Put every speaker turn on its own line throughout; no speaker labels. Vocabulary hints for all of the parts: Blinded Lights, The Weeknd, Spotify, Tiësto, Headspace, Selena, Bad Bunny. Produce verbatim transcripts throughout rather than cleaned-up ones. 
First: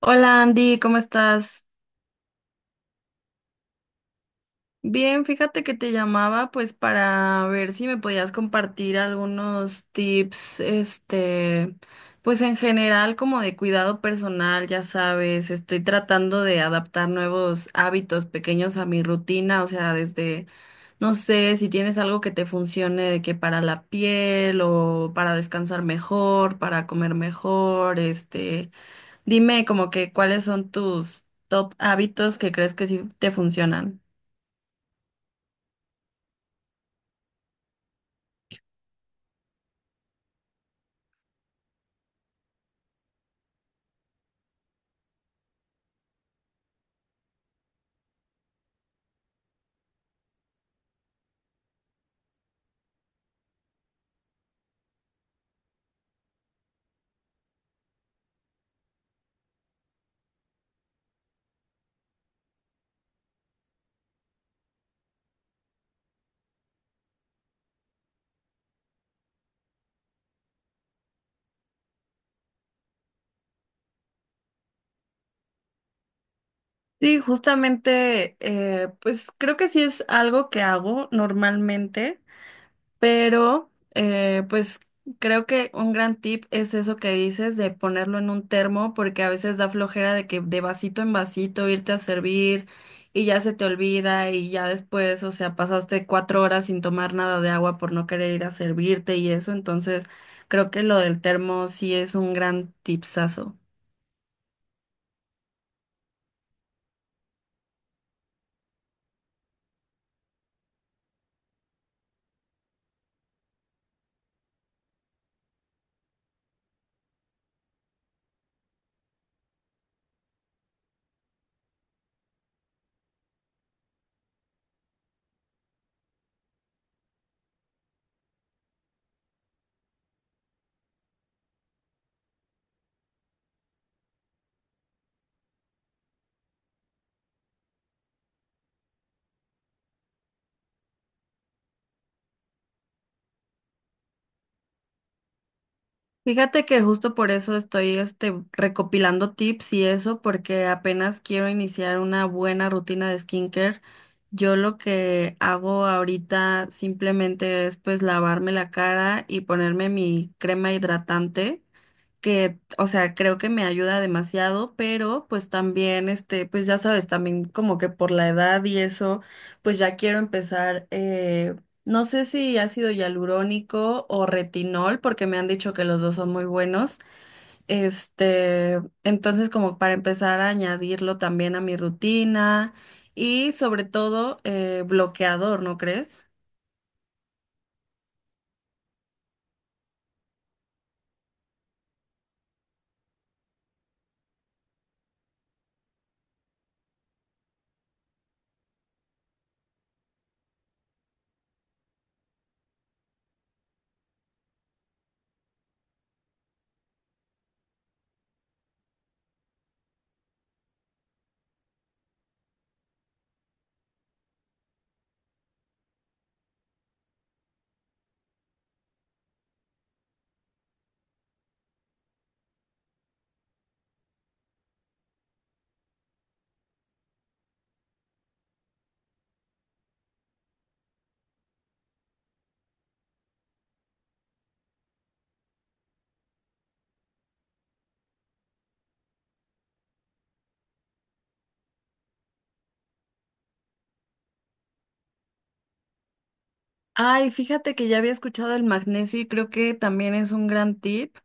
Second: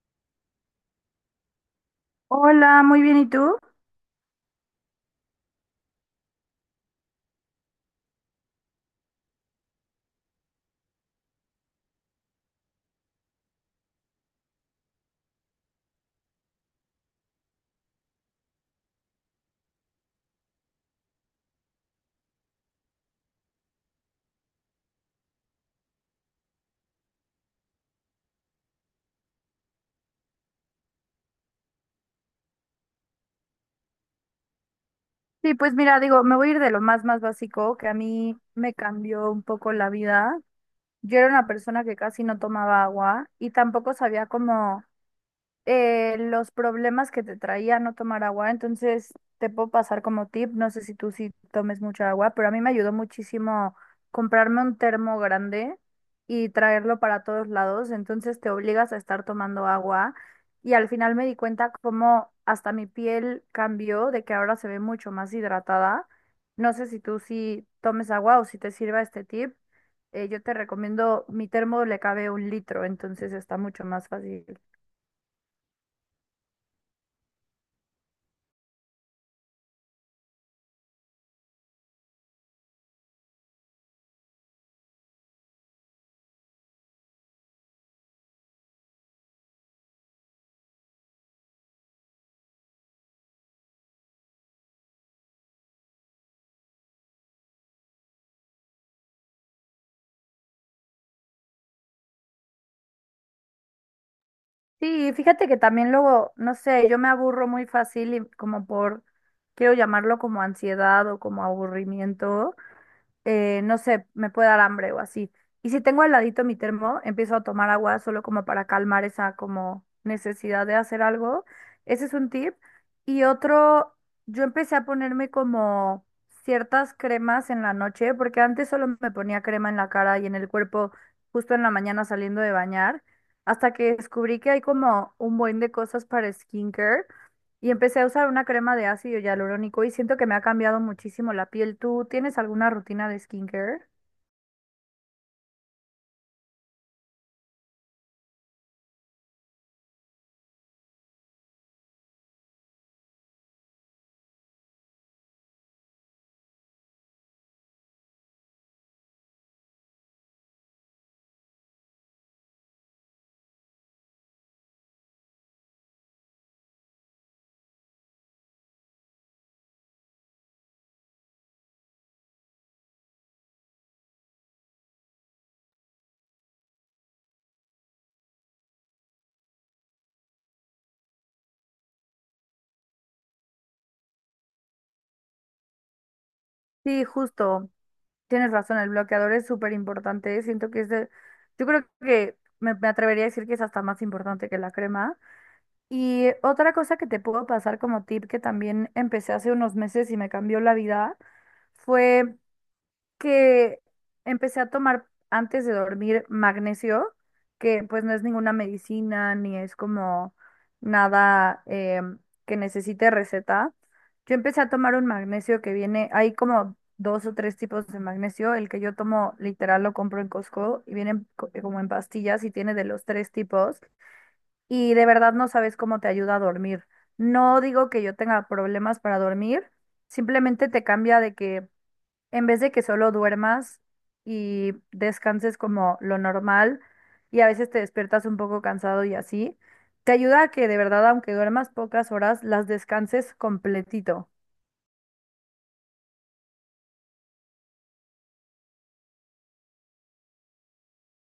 Hola Andy, ¿cómo estás?
Hola, muy bien, ¿y tú?
Bien, fíjate que te llamaba pues para ver si me podías compartir algunos tips, este, pues en general como de cuidado personal, ya sabes, estoy tratando de adaptar nuevos hábitos pequeños a mi rutina, o sea, desde, no sé, si tienes algo que te funcione de que para la piel o para descansar mejor, para comer mejor, este. Dime como que cuáles son tus top hábitos que crees que sí te funcionan.
Sí, pues mira, digo, me voy a ir de lo más, más básico, que a mí me cambió un poco la vida. Yo era una persona que casi no tomaba agua y tampoco sabía cómo eh, los problemas que te traía no tomar agua, entonces te puedo pasar como tip, no sé si tú sí tomes mucha agua, pero a mí me ayudó muchísimo comprarme un termo grande y traerlo para todos lados, entonces te obligas a estar tomando agua y al final me di cuenta cómo hasta mi piel cambió, de que ahora se ve mucho más hidratada. No sé si tú sí tomes agua o si te sirva este tip. Eh, yo te recomiendo, mi termo le cabe un litro, entonces está mucho más fácil.
Sí, justamente, eh, pues creo que sí es algo que hago normalmente. Pero, eh, pues creo que un gran tip es eso que dices de ponerlo en un termo, porque a veces da flojera de que de vasito en vasito irte a servir y ya se te olvida y ya después, o sea, pasaste cuatro horas sin tomar nada de agua por no querer ir a servirte y eso. Entonces, creo que lo del termo sí es un gran tipsazo.
Sí, fíjate que también luego, no sé, yo me aburro muy fácil y como por, quiero llamarlo como ansiedad o como aburrimiento eh, no sé, me puede dar hambre o así. Y si tengo al ladito mi termo, empiezo a tomar agua solo como para calmar esa como necesidad de hacer algo. Ese es un tip. Y otro, yo empecé a ponerme como ciertas cremas en la noche, porque antes solo me ponía crema en la cara y en el cuerpo justo en la mañana saliendo de bañar, hasta que descubrí que hay como un buen de cosas para skincare. Y empecé a usar una crema de ácido hialurónico y siento que me ha cambiado muchísimo la piel. ¿Tú tienes alguna rutina de skincare?
Fíjate que justo por eso estoy este, recopilando tips y eso, porque apenas quiero iniciar una buena rutina de skincare. Yo lo que hago ahorita simplemente es pues lavarme la cara y ponerme mi crema hidratante que, o sea, creo que me ayuda demasiado, pero pues también, este, pues ya sabes, también como que por la edad y eso, pues ya quiero empezar, eh, no sé si ácido hialurónico o retinol, porque me han dicho que los dos son muy buenos, este, entonces como para empezar a añadirlo también a mi rutina y sobre todo eh, bloqueador, ¿no crees?
Sí, justo. Tienes razón, el bloqueador es súper importante. Siento que es de... Yo creo que me, me atrevería a decir que es hasta más importante que la crema. Y otra cosa que te puedo pasar como tip que también empecé hace unos meses y me cambió la vida fue que empecé a tomar antes de dormir magnesio, que pues no es ninguna medicina ni es como nada em, que necesite receta. Yo empecé a tomar un magnesio que viene, hay como dos o tres tipos de magnesio. El que yo tomo literal lo compro en Costco y viene en co- eh, como en pastillas y tiene de los tres tipos. Y de verdad no sabes cómo te ayuda a dormir. No digo que yo tenga problemas para dormir, simplemente te cambia de que en vez de que solo duermas y descanses como lo normal y a veces te despiertas un poco cansado y así, te ayuda a que de verdad, aunque duermas pocas horas, las descanses completito.
Ay, fíjate que ya había escuchado el magnesio y creo que también es un gran tip.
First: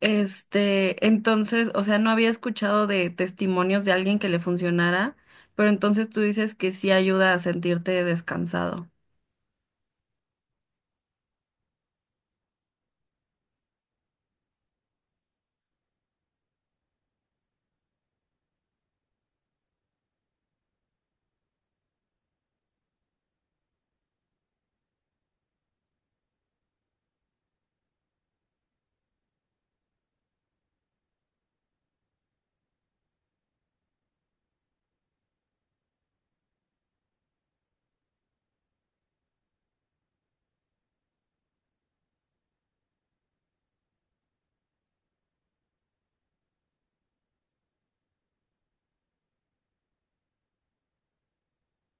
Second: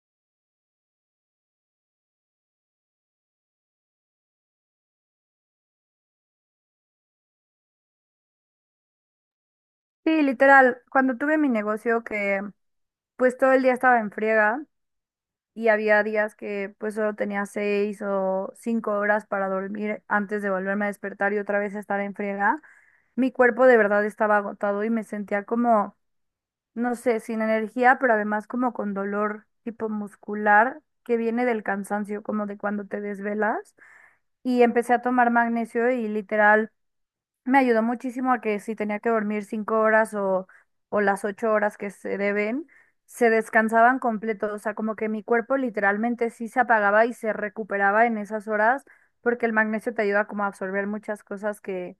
Este, entonces, o sea, no había escuchado de testimonios de alguien que le funcionara, pero entonces tú dices que sí ayuda a sentirte descansado.
Sí, literal, cuando tuve mi negocio que pues todo el día estaba en friega y había días que pues solo tenía seis o cinco horas para dormir antes de volverme a despertar y otra vez estar en friega, mi cuerpo de verdad estaba agotado y me sentía como no sé, sin energía, pero además como con dolor tipo muscular que viene del cansancio, como de cuando te desvelas. Y empecé a tomar magnesio y literal me ayudó muchísimo a que si tenía que dormir cinco horas o, o las ocho horas que se deben, se descansaban completo. O sea, como que mi cuerpo literalmente sí se apagaba y se recuperaba en esas horas porque el magnesio te ayuda como a absorber muchas cosas que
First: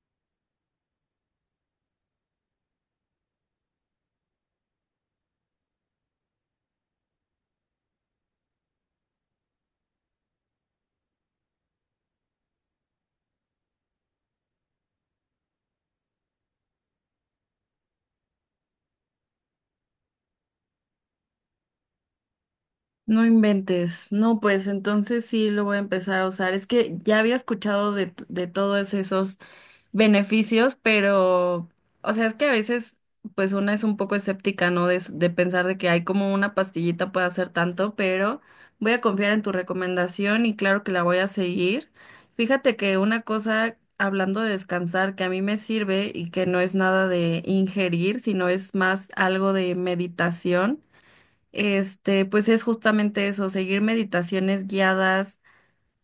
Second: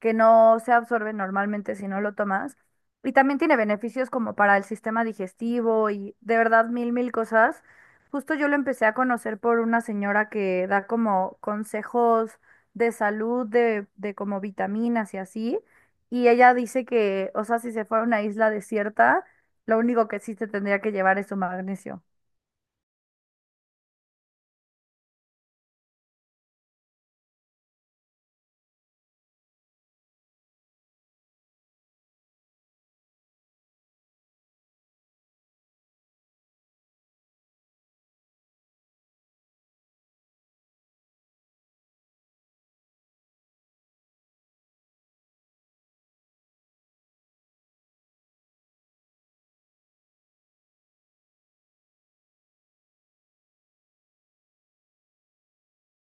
que no se absorbe normalmente si no lo tomas. Y también tiene beneficios como para el sistema digestivo y de verdad mil, mil cosas. Justo yo lo empecé a conocer por una señora que da como consejos de salud, de, de como vitaminas y así. Y ella dice que, o sea, si se fuera a una isla desierta, lo único que sí se tendría que llevar es su magnesio.
No inventes. No, pues entonces sí lo voy a empezar a usar. Es que ya había escuchado de, t- de todos esos beneficios, pero, o sea, es que a veces, pues una es un poco escéptica, ¿no? De, s- de pensar de que hay como una pastillita puede hacer tanto, pero voy a confiar en tu recomendación y claro que la voy a seguir. Fíjate que una cosa, hablando de descansar, que a mí me sirve y que no es nada de ingerir, sino es más algo de meditación. Este, pues es justamente eso, seguir meditaciones guiadas,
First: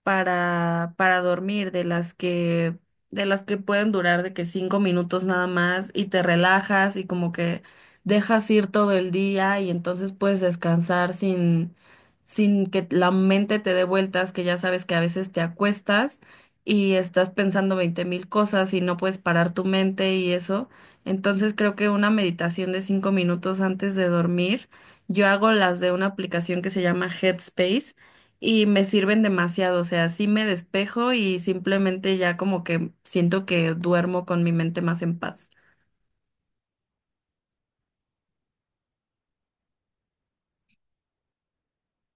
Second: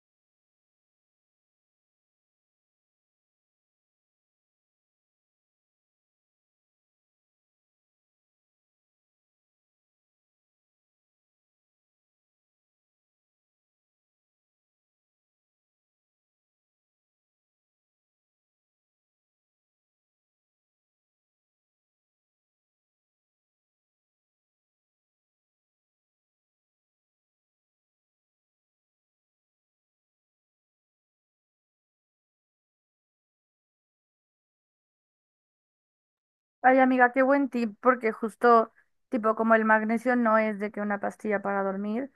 para, para dormir, de las que, de las que pueden durar de que cinco minutos nada más y te relajas y como que dejas ir todo el día y entonces puedes descansar sin, sin que la mente te dé vueltas, que ya sabes que a veces te acuestas y estás pensando veinte mil cosas y no puedes parar tu mente y eso. Entonces creo que una meditación de cinco minutos antes de dormir, yo hago las de una aplicación que se llama Headspace y me sirven demasiado, o sea, sí me despejo y simplemente ya como que siento que duermo con mi mente más en paz.
Ay, amiga, qué buen tip, porque justo, tipo, como el magnesio no es de que una pastilla para dormir,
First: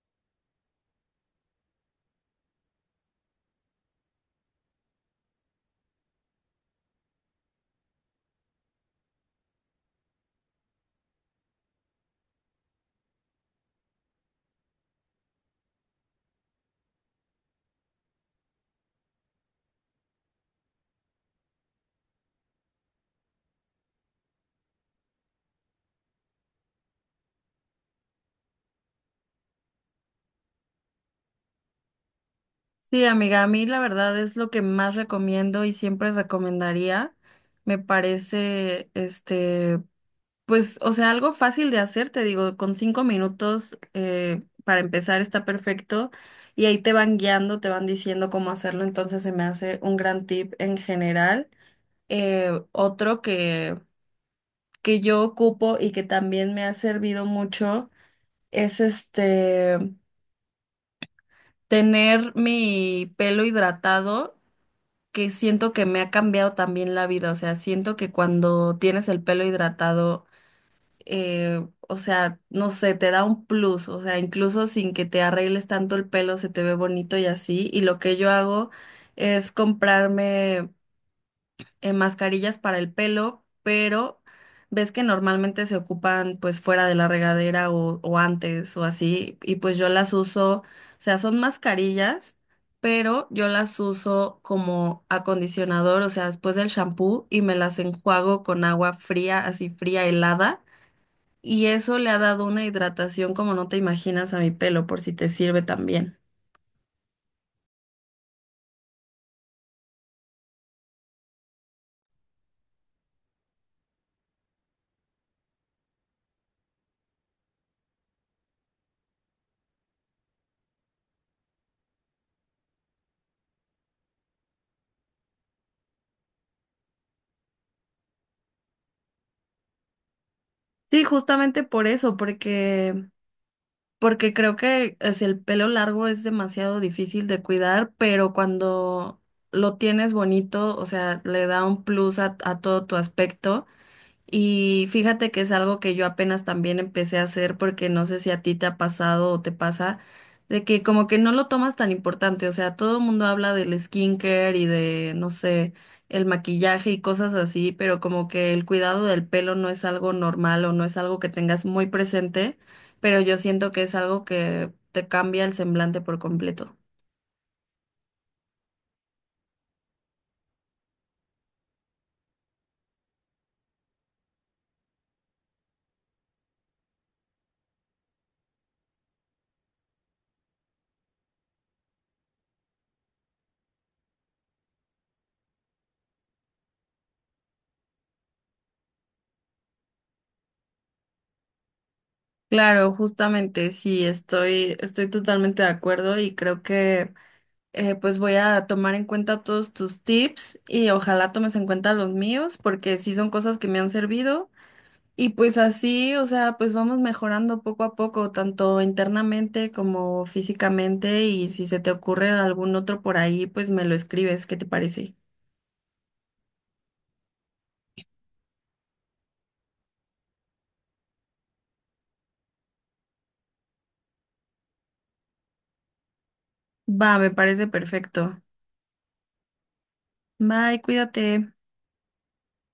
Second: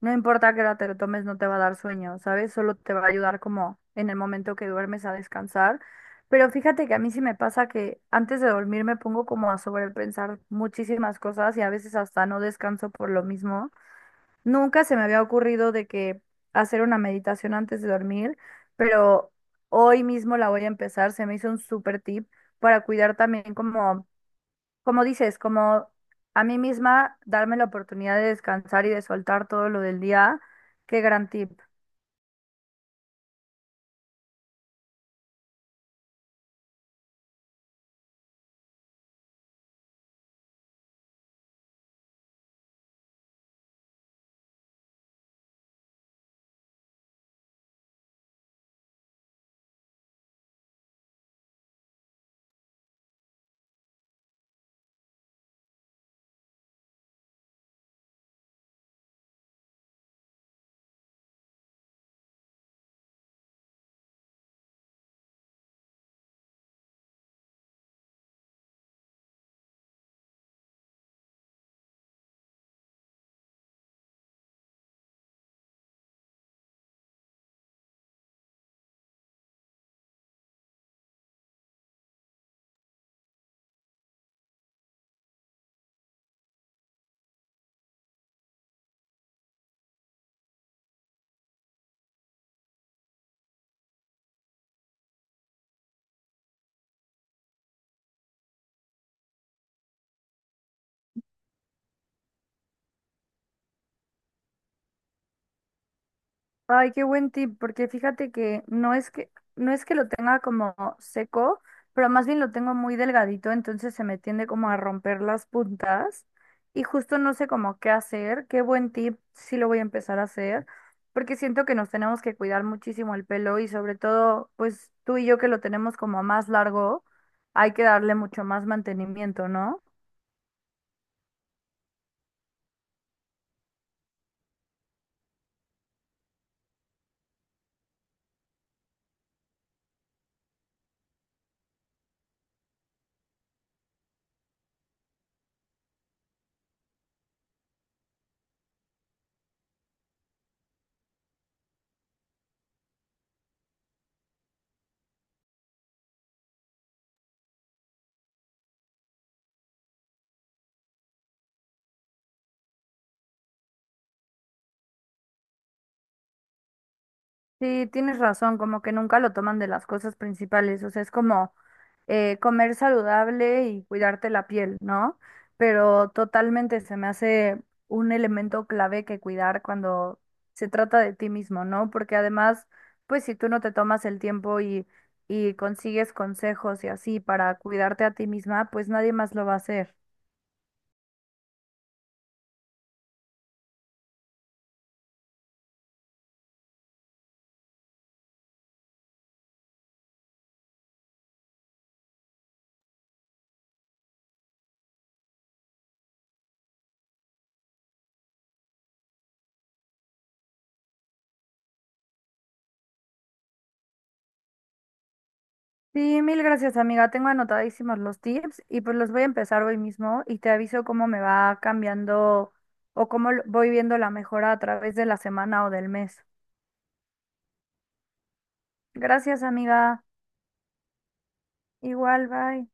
no importa que hora te lo tomes, no te va a dar sueño, ¿sabes? Solo te va a ayudar como en el momento que duermes a descansar. Pero fíjate que a mí sí me pasa que antes de dormir me pongo como a sobrepensar muchísimas cosas y a veces hasta no descanso por lo mismo. Nunca se me había ocurrido de que hacer una meditación antes de dormir, pero hoy mismo la voy a empezar. Se me hizo un súper tip para cuidar también como como dices, como a mí misma darme la oportunidad de descansar y de soltar todo lo del día, qué gran tip.
Sí, amiga, a mí la verdad es lo que más recomiendo y siempre recomendaría. Me parece, este, pues, o sea, algo fácil de hacer, te digo, con cinco minutos eh, para empezar está perfecto y ahí te van guiando, te van diciendo cómo hacerlo, entonces se me hace un gran tip en general. Eh, otro que que yo ocupo y que también me ha servido mucho es este tener mi pelo hidratado, que siento que me ha cambiado también la vida. O sea, siento que cuando tienes el pelo hidratado, eh, o sea, no sé, te da un plus. O sea, incluso sin que te arregles tanto el pelo, se te ve bonito y así. Y lo que yo hago es comprarme, eh, mascarillas para el pelo, pero ves que normalmente se ocupan pues fuera de la regadera o, o antes o así, y pues yo las uso, o sea, son mascarillas, pero yo las uso como acondicionador, o sea, después del shampoo y me las enjuago con agua fría, así fría, helada, y eso le ha dado una hidratación como no te imaginas a mi pelo, por si te sirve también.
Ay, qué buen tip, porque fíjate que no es que, no es que lo tenga como seco, pero más bien lo tengo muy delgadito, entonces se me tiende como a romper las puntas y justo no sé cómo qué hacer. Qué buen tip, sí lo voy a empezar a hacer, porque siento que nos tenemos que cuidar muchísimo el pelo y sobre todo, pues tú y yo que lo tenemos como más largo, hay que darle mucho más mantenimiento, ¿no?
Sí, justamente por eso, porque Porque creo que es el pelo largo es demasiado difícil de cuidar, pero cuando lo tienes bonito, o sea, le da un plus a, a todo tu aspecto. Y fíjate que es algo que yo apenas también empecé a hacer porque no sé si a ti te ha pasado o te pasa, de que como que no lo tomas tan importante, o sea, todo el mundo habla del skincare y de, no sé, el maquillaje y cosas así, pero como que el cuidado del pelo no es algo normal o no es algo que tengas muy presente, pero yo siento que es algo que te cambia el semblante por completo.
Sí, tienes razón, como que nunca lo toman de las cosas principales, o sea, es como eh, comer saludable y cuidarte la piel, ¿no? Pero totalmente se me hace un elemento clave que cuidar cuando se trata de ti mismo, ¿no? Porque además, pues si tú no te tomas el tiempo y, y consigues consejos y así para cuidarte a ti misma, pues nadie más lo va a hacer.
Claro, justamente, sí, estoy, estoy totalmente de acuerdo y creo que eh, pues voy a tomar en cuenta todos tus tips y ojalá tomes en cuenta los míos porque sí son cosas que me han servido y pues así, o sea, pues vamos mejorando poco a poco, tanto internamente como físicamente y si se te ocurre algún otro por ahí, pues me lo escribes, ¿qué te parece?
Sí, mil gracias, amiga. Tengo anotadísimos los tips y pues los voy a empezar hoy mismo y te aviso cómo me va cambiando o cómo lo- voy viendo la mejora a través de la semana o del mes.
Va, me parece perfecto.
Gracias, amiga.
Bye, cuídate.
Igual, bye.